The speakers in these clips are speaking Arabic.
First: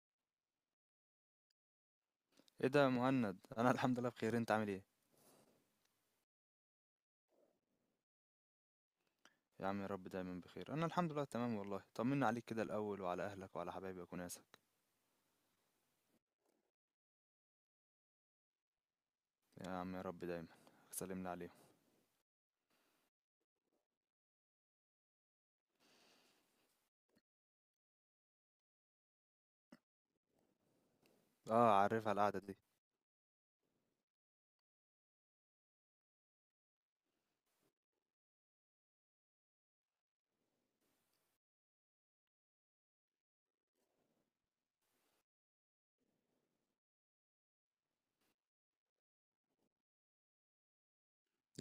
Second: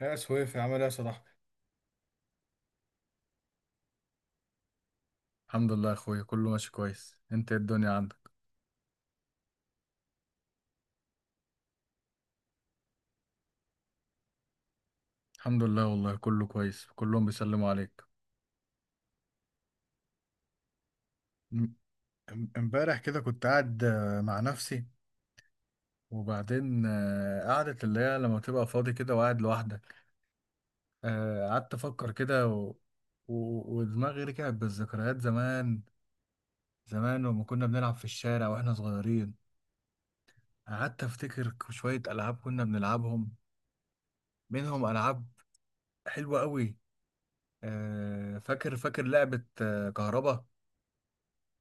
يا سويفي عامل ايه يا صاحبي. ايه ده يا مهند، انا الحمد لله بخير، انت عامل ايه؟ الحمد لله يا اخويا كله ماشي كويس. انت إيه الدنيا عندك؟ يا عم يا رب دايما بخير. انا الحمد لله تمام والله. طمنا عليك كده الاول وعلى اهلك وعلى حبايبك وناسك. الحمد لله والله كله كويس، كلهم بيسلموا عليك. يا عم يا رب دايما. سلمنا عليهم. ام- امبارح كده كنت قاعد مع نفسي، وبعدين قعدة اللي هي لما تبقى فاضي كده وقاعد لوحدك. اه، قعدت عارف افكر على القعده كده دي. و... ودماغي رجعت بالذكريات زمان. زمان لما كنا بنلعب في الشارع واحنا صغيرين، قعدت افتكر شوية العاب كنا بنلعبهم، منهم العاب حلوة قوي. فاكر فاكر لعبة كهربا.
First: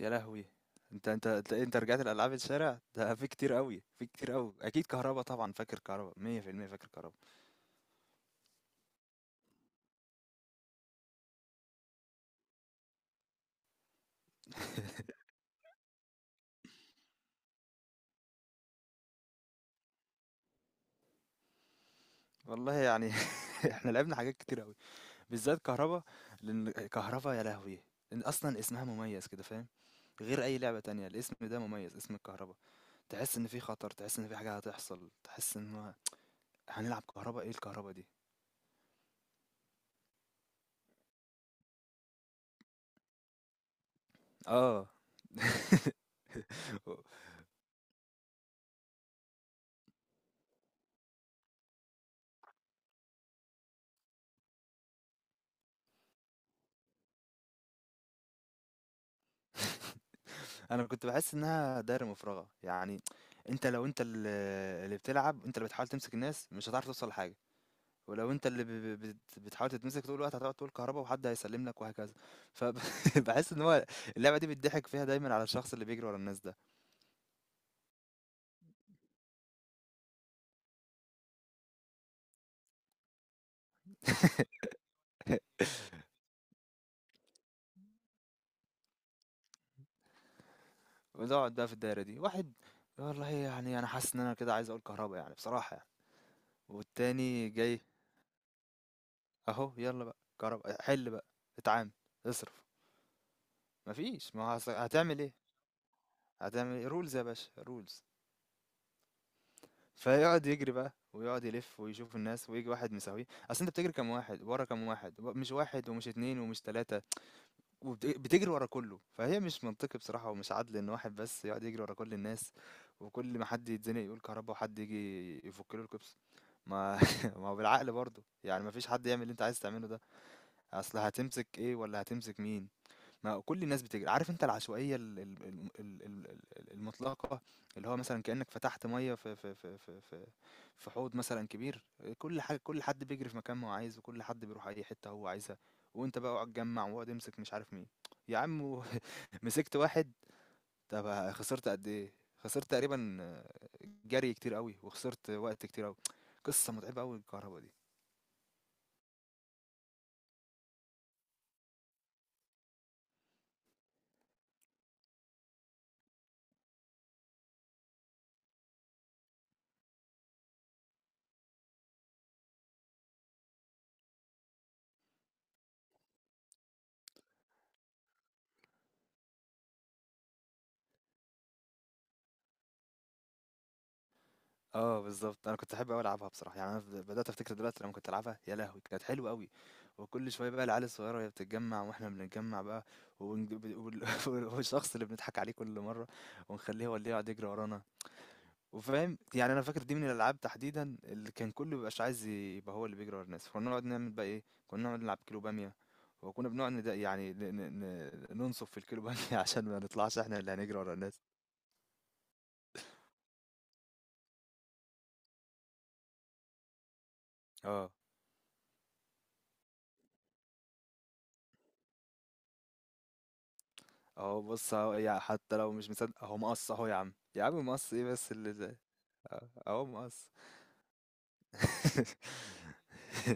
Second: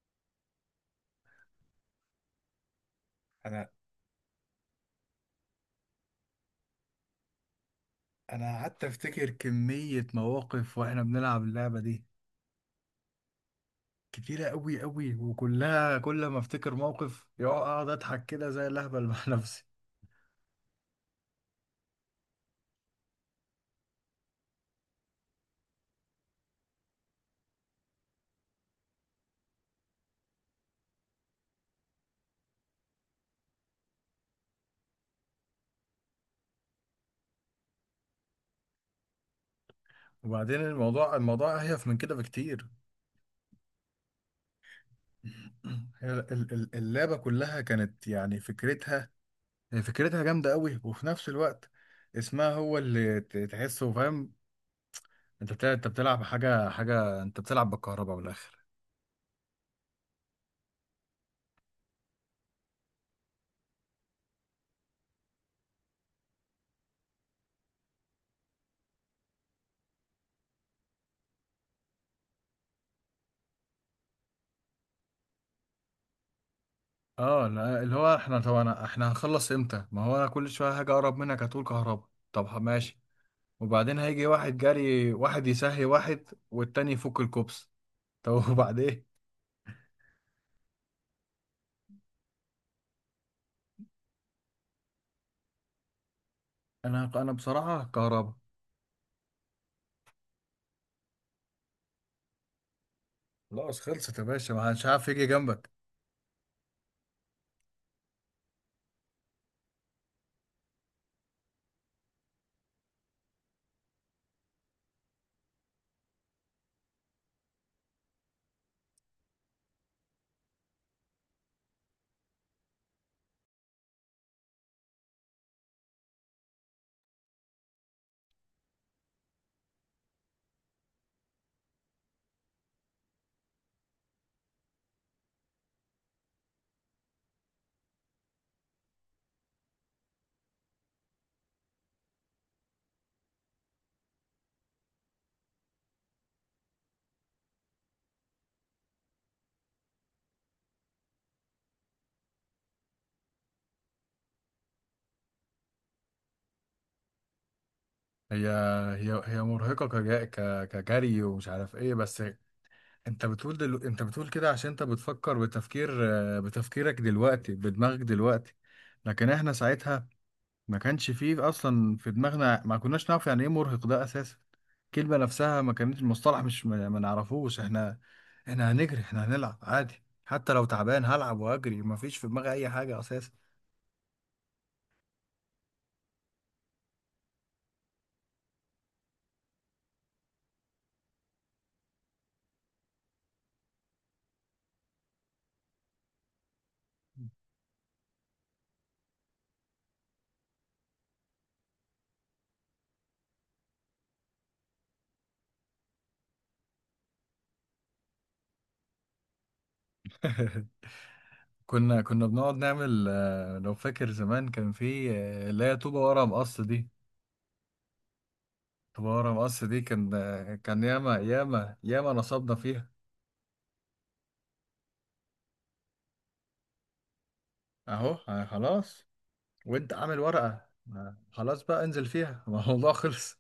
يا لهوي! انت رجعت لالعاب الشارع ده؟ في كتير انا قوي، في كتير قوي. اكيد كهربا، طبعا فاكر كهربا 100%، فاكر كهربا. انا قعدت افتكر كمية مواقف واحنا بنلعب اللعبة دي، كتيرة قوي قوي، وكلها كل ما افتكر موقف يقعد اقعد اضحك كده زي الاهبل مع نفسي. والله يعني احنا لعبنا حاجات كتير قوي، بالذات كهربا. لان كهربا يا لهوي، إن اصلا اسمها مميز كده، فاهم؟ غير اي لعبه تانية، الاسم ده مميز، اسم الكهربا. تحس ان في خطر، تحس ان في حاجة هتحصل، تحس ان هو هنلعب كهرباء. ايه الكهرباء دي؟ وبعدين الموضوع اهيف من كده بكتير. اه هي اللعبة كلها كانت يعني فكرتها، هي فكرتها جامدة قوي، وفي نفس الوقت اسمها هو اللي تحسه فاهم. انت بتلعب حاجة انت بتلعب بالكهرباء بالاخر. انا كنت بحس انها دايرة مفرغة يعني. انت لو انت اللي بتلعب، انت اللي بتحاول تمسك الناس، مش هتعرف توصل لحاجة. ولو انت اللي بتحاول تتمسك طول الوقت، هتقعد تقول كهرباء وحد هيسلم لك وهكذا. فبحس ان هو اللعبة دي بتضحك فيها دايما على الشخص اللي بيجري ورا الناس ده. اه لا، اللي هو احنا طبعا احنا هنخلص امتى؟ ما هو انا كل شويه هاجي اقرب منك هتقول كهربا، طب ماشي. وبعدين هيجي واحد جري، واحد يسهي واحد والتاني يفك الكوبس. طب وبعدين؟ بنقعد بقى في الدايرة دي واحد. والله يعني انا حاسس ان انا كده عايز اقول كهرباء يعني، بصراحة يعني. انا والتاني جاي. بصراحه كهربا. أهو، يلا بقى، جرب حل بقى، اتعامل، اصرف. خلاص خلصت يا مفيش، ما باشا، هو ما حدش عارف هتعمل يجي ايه؟ جنبك. هتعمل ايه؟ رولز يا باشا، رولز. فيقعد يجري بقى ويقعد يلف ويشوف الناس، ويجي واحد مساويه، اصل انت بتجري كام واحد ورا كام واحد، مش واحد ومش اتنين ومش تلاتة، وبتجري ورا كله. فهي مش منطقي بصراحة ومش عدل ان واحد بس يقعد يجري ورا كل الناس، وكل ما حد يتزنق يقول كهربا وحد يجي يفك له الكبس. ما ما هو بالعقل برضه يعني، ما فيش حد يعمل اللي انت عايز تعمله ده. اصل هتمسك ايه ولا هتمسك مين؟ ما كل الناس بتجري، عارف انت العشوائيه المطلقه، اللي هو مثلا كانك فتحت ميه في حوض مثلا كبير، كل حاجه، كل حد بيجري في مكان ما هو عايز، وكل حد بيروح اي حته هو عايزها. وانت بقى اقعد تجمع واقعد امسك مش عارف مين. يا عم! مسكت واحد، طب خسرت قد ايه؟ خسرت تقريبا جري كتير قوي، وخسرت وقت كتير قوي. قصه متعبه قوي الكهرباء دي. هي هي هي مرهقه كجري ومش عارف ايه، بس انت بتقول انت بتقول كده عشان انت بتفكر بتفكير، بتفكيرك دلوقتي، بدماغك دلوقتي. لكن احنا ساعتها ما كانش فيه اصلا في دماغنا، ما كناش نعرف يعني ايه مرهق ده اساسا. الكلمه نفسها ما كانت المصطلح مش ما نعرفوش احنا. احنا هنجري، احنا هنلعب عادي، حتى لو تعبان هلعب واجري، ما فيش في دماغي اي حاجه اساسا. آه بالضبط، أنا كنت أحب أوي ألعبها بصراحة، يعني أنا بدأت أفتكر دلوقتي لمّا كنت ألعبها. يا لهوي! كانت حلوة أوي، وكل شوية بقى العيال الصغيرة وهي بتتجمّع وإحنا بنتجمّع بقى، ونج ب وال والشخص اللي بنضحك عليه كل مرّة ونخلّيه هو اللي يقعد يجري ورانا. وفاهم، يعني أنا فاكر دي من الألعاب تحديدًا اللي كان كُلّه ما بيبقاش عايز يبقى هو اللي بيجري ورا الناس. كُنّا نقعد نعمل بقى إيه؟ كُنّا نقعد نلعب كيلو بامية، وكُنّا بنقعد ند يعني ن ن ن ننصُف في الكيلو بامية عشان ما نطلعش إحنا اللي هنجري ورا الناس. كنا بنقعد نعمل، لو فاكر زمان كان في اللي هي طوبه ورا مقص دي. آه. طوبه ورا مقص دي كان كان ياما ياما ياما نصبنا فيها. اهو بص، اهو يعني حتى لو مش مصدق اهو مقص، اهو يا عم، يا عم مقص ايه اهو بس اللي ده؟ خلاص، اهو، أهو وانت عامل مقص. ورقه، خلاص بقى انزل فيها الموضوع خلص.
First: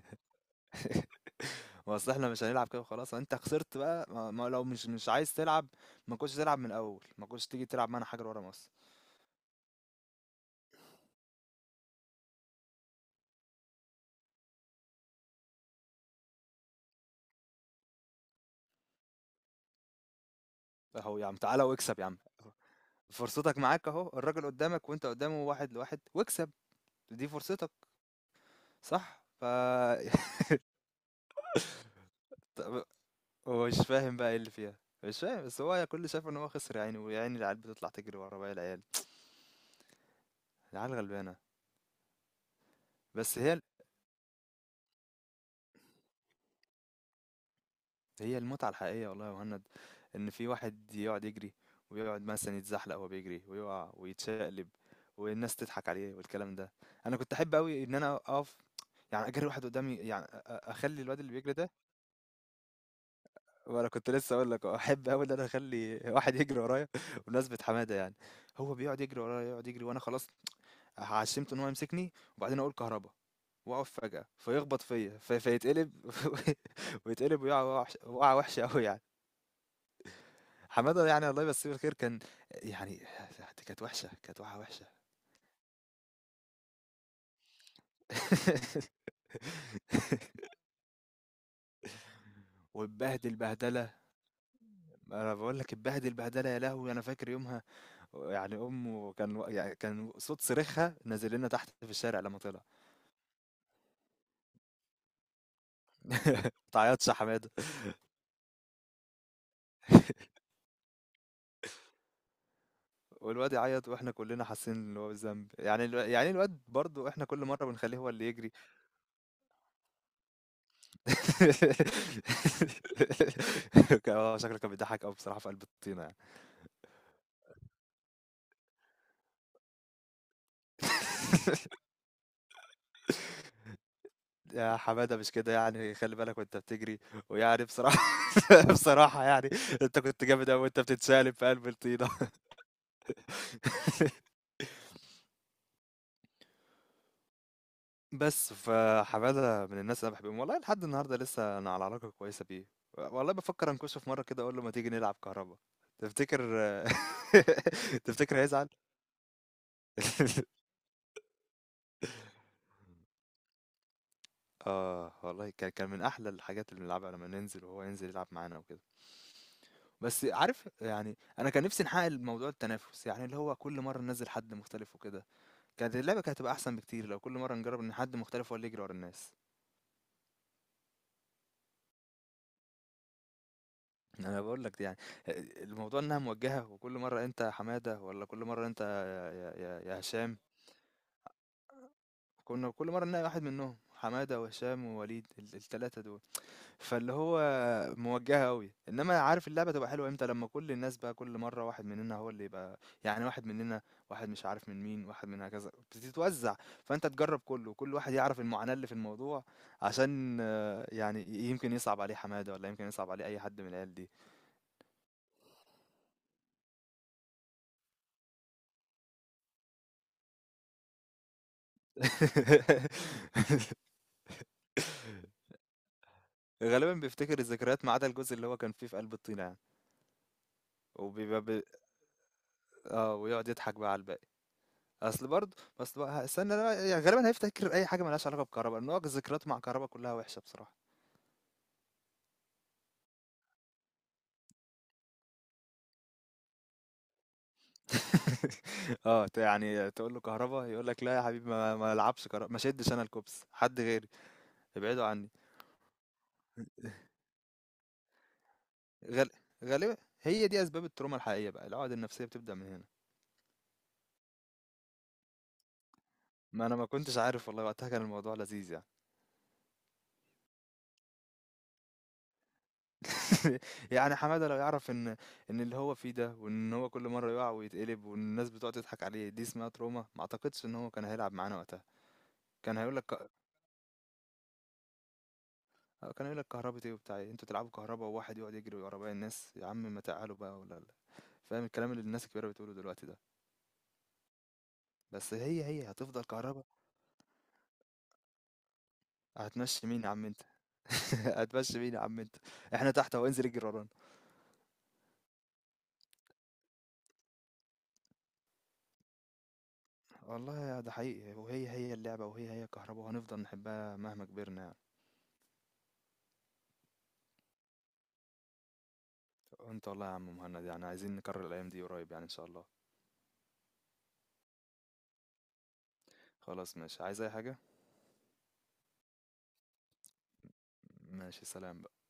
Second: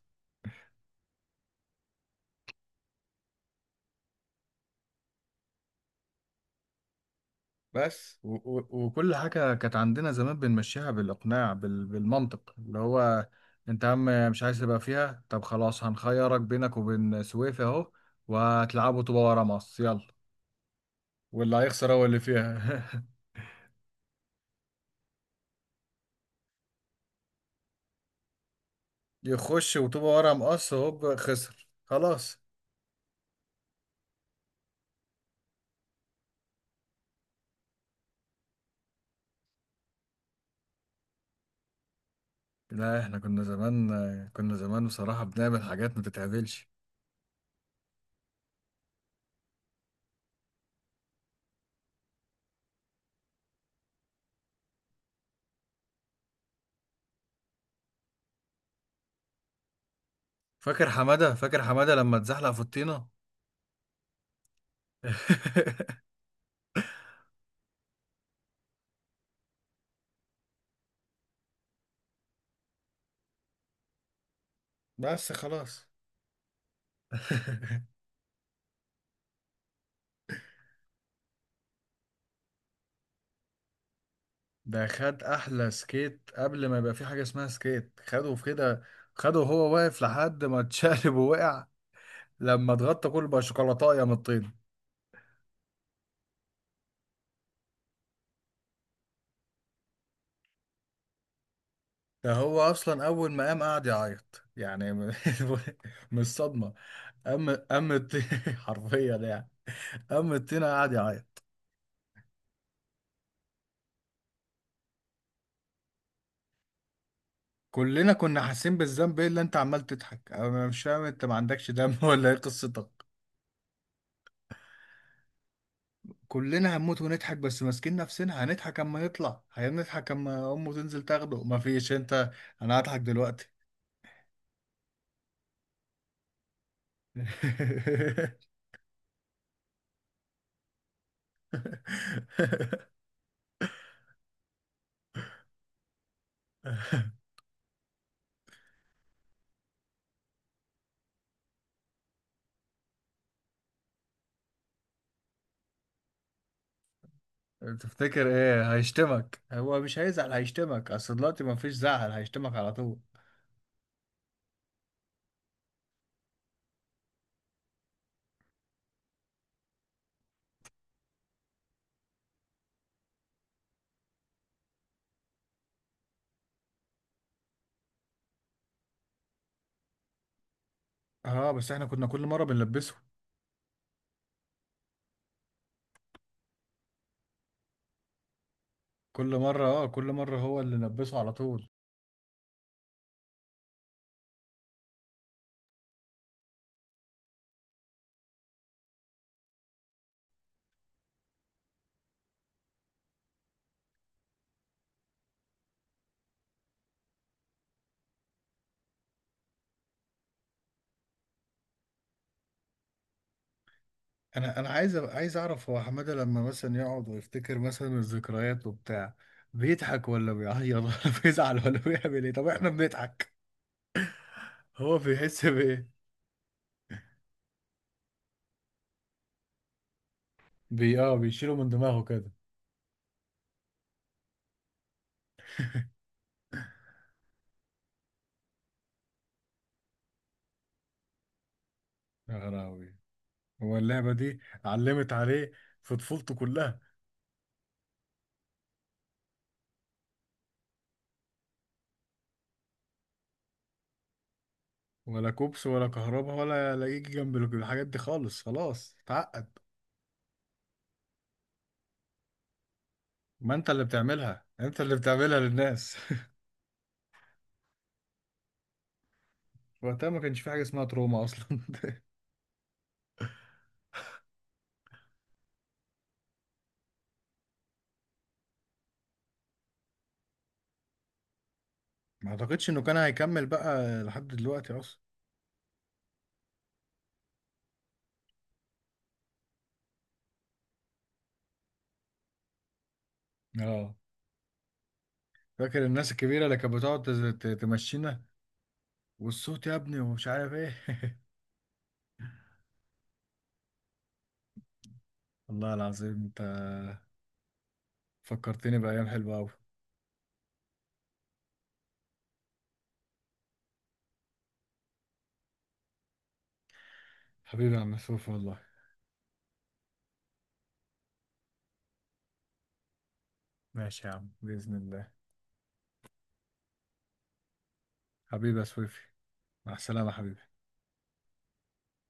ما اصل احنا مش هنلعب كده وخلاص. انت خسرت بقى، ما لو مش عايز تلعب ما كنتش تلعب من الاول، ما كنتش تيجي تلعب معانا بس حاجه و ورا و مقص. وكل حاجة كانت عندنا زمان بنمشيها بالإقناع، بالمنطق اللي هو أنت يا عم مش عايز تبقى فيها، طب خلاص هنخيرك بينك وبين سويفي أهو، وهتلعبوا طوبة ورا مقص يلا، اهو يا عم، واللي تعالى هيخسر واكسب هو يا عم، اللي فيها. فرصتك معاك اهو، الراجل قدامك وانت قدامه، واحد لواحد، واكسب. دي فرصتك، صح؟ يخش وطوبة ورا مقص هوب خسر خلاص. طب هو مش فاهم بقى ايه اللي فيها، مش فاهم، بس هو كل اللي شايف ان هو خسر يعني. ويا عيني، العيال بتطلع تجري ورا باقي العيال. العيال غلبانة لا، احنا بس. كنا هي زمان، كنا زمان بصراحة بنعمل حاجات ما تتعملش. هي المتعة الحقيقية والله يا مهند، إن في واحد يقعد يجري، ويقعد مثلا يتزحلق وهو بيجري ويقع ويتشقلب والناس تضحك عليه والكلام ده. أنا كنت أحب أوي إن أنا أقف، يعني أجري واحد قدامي، يعني فاكر أخلي الواد حمادة؟ اللي بيجري فاكر ده، حمادة لما اتزحلق في الطينة؟ وأنا كنت لسه أقول لك أحب أوي إن أنا أخلي واحد يجري ورايا بمناسبة حمادة يعني. هو بيقعد يجري ورايا، يقعد يجري وأنا خلاص عشمته ان هو يمسكني وبعدين اقول كهربا، واقف فجأة فيخبط فيا بس خلاص. فيتقلب. ويتقلب ويقع وقعة وحشة أوي يعني. حمادة، يعني الله يمسيه بالخير، كان يعني دي كانت وحشة، كانت وقعة وحشة. ده خد احلى سكيت قبل ما يبقى في حاجه اسمها سكيت، خده في كده، خده وهو واقف لحد ما اتشقلب ووقع، لما اتغطى كله واتبهدل بقى بهدلة. شوكولاتايه من الطين. أنا بقول لك اتبهدل بهدلة يا لهوي، أنا فاكر يومها، يعني أمه كان يعني كان صوت صريخها نازل لنا تحت في الشارع ده لما هو طلع. اصلا اول ما قام قعد يعيط يعني من من الصدمه. متعيطش يا قام حمادة! قام الطين حرفيا يعني، قام الطين قعد يعيط. والواد يعيط واحنا كلنا حاسين ان هو بالذنب، يعني يعني الواد برضه احنا كل مره بنخليه هو كلنا اللي كنا يجري. حاسين بالذنب. ايه اللي انت عمال تضحك؟ انا مش فاهم، انت ما عندكش دم ولا ايه قصتك؟ شكله كان بيضحك قوي بصراحه في قلب الطينه يعني. كلنا هنموت ونضحك بس ماسكين نفسنا، هنضحك اما يطلع، هنضحك اما امه تنزل تاخده، مفيش. انت انا هضحك دلوقتي. يا حماده مش كده يعني، خلي بالك وانت بتجري. ويعني بصراحه بصراحه يعني، انت كنت جامد قوي وانت بتتسالب في قلب الطينه. بس، فحمادة من الناس اللي أنا باحبهم، والله لحد النهارده لسه أنا على علاقة كويسة بيه، والله بافكر أنكشه في مرة كده أقول له ما تيجي نلعب كهربا، تفتكر تفتكر تفتكر هيزعل؟ ايه؟ هيشتمك، هو مش هيزعل هيشتمك، اصل دلوقتي مفيش زعل هيشتمك على طول. آه، والله كان كان من أحلى الحاجات اللي بنلعبها لمّا ننزل وهو ينزل يلعب معانا وكده. بس عارف يعني، أنا كان نفسي نحقق الموضوع التنافس، يعني اللي هو كل مرة ننزل حد مختلف وكده، كانت اللعبة كانت هتبقى أحسن بكتير لو كل مرة نجرب إن حد مختلف هو اللي يجري ورا الناس. اه بس احنا كنا كل مره بنلبسه، أنا باقول لك يعني آآ الموضوع إنها موجّهة، وكل مرّة أنت يا حمادة والّا كل مرّة أنت كل مره اه يا كل مره هشام، هو اللي نلبسه على طول. كنا كل مرّة نلاقي واحد منّهم، حمادة وهشام ووليد، ال ال3 دول. فاللي هو موجّهة أوي، إنّما عارف اللعبة تبقى حلوة إمتى؟ لمّا كل الناس بقى كل مرّة واحد مننا هو اللي يبقى، يعني واحد مننا، واحد مش عارف من مين، واحد من هكذا، بتتوزّع، فأنت تجرّب كُلّه وكل واحد يعرف المعاناة اللي في الموضوع، عشان يعني يمكن يصعب عليه حمادة والّا يمكن يصعب عليه أي حد من العيال دي. انا عايز عايز اعرف هو حماده لما مثلا يقعد ويفتكر مثلا الذكريات وبتاع، بيضحك ولا بيعيط ولا بيزعل ولا بيعمل ايه؟ طب احنا بنضحك، هو بيحس بايه؟ غالبًا بيفتكر الذكريات ما عدا الجزء اللي هو كان فيه في قلب الطينة يعني، بي اه وبيبقى بيشيله ب من دماغه كده. آه، ويقعد يضحك بقى على الباقي. أصل برضه أصل بقى، استنى بقى يعني، غالبًا هيفتكر أي حاجة ما لهاش علاقة بكهربا، لأن هو ذكرياته مع كهربا كلها وحشة بصراحة. يا غراوي، هو اللعبه دي علمت عليه في طفولته كلها. آه، يعني تقول له كهربا يقول لك لا يا حبيبي، ما العبش كهربا، ما شدش أنا الكوبس، حد غيري، ابعدوا عني. ولا كوبس ولا كهرباء ولا يجي جنب الحاجات دي خالص، خلاص غال اتعقد. غالبًا هي دي أسباب التروما الحقيقية بقى، العقد النفسية بتبدأ من هنا. ما انت اللي بتعملها، انت اللي بتعملها للناس. ما أنا ما كنتش عارف والله، وقتها كان الموضوع لذيذ يعني. وقتها ما كانش في حاجه اسمها تروما اصلا. يعني حمادة لو يعرف إن إن اللي هو فيه ده، وإن هو كل مرة يقع ويتقلب وإن الناس بتقعد تضحك عليه دي اسمها تروما، ما أعتقدش إن هو كان هيلعب معانا وقتها. ما اعتقدش كان انه هيقول كان لك هيكمل بقى لحد دلوقتي اصلا. كان هيقول لك كهربا إيه وبتاع إيه؟ أنتوا تلعبوا كهربا وواحد يقعد يجري ورا باقي الناس؟ يا عم ما تعالوا بقى، ولا لا، فاهم الكلام اللي الناس الكبيرة بتقوله دلوقتي ده. اه. بس هي فاكر هي الناس هتفضل الكبيرة اللي كهربا. كانت بتقعد تمشينا، والصوت يا هتمشي ابني مين يا عم ومش أنت؟ عارف ايه؟ هتمشي مين يا عم أنت؟ إحنا تحت وانزل اجري ورانا. والله العظيم انت فكرتني بأيام حلوة أوي. والله ده حقيقي، وهي هي اللعبة وهي هي كهربا، وهنفضل نحبها مهما كبرنا. حبيبي يا عم سويفي والله. وانت والله يا عم مهند، يعني عايزين نكرر الايام دي قريب يعني ان شاء الله. ماشي يا عم بإذن الله. خلاص ماشي، عايز اي حاجة؟ حبيبي يا سويفي، مع السلامة حبيبي. ماشي، سلام بقى.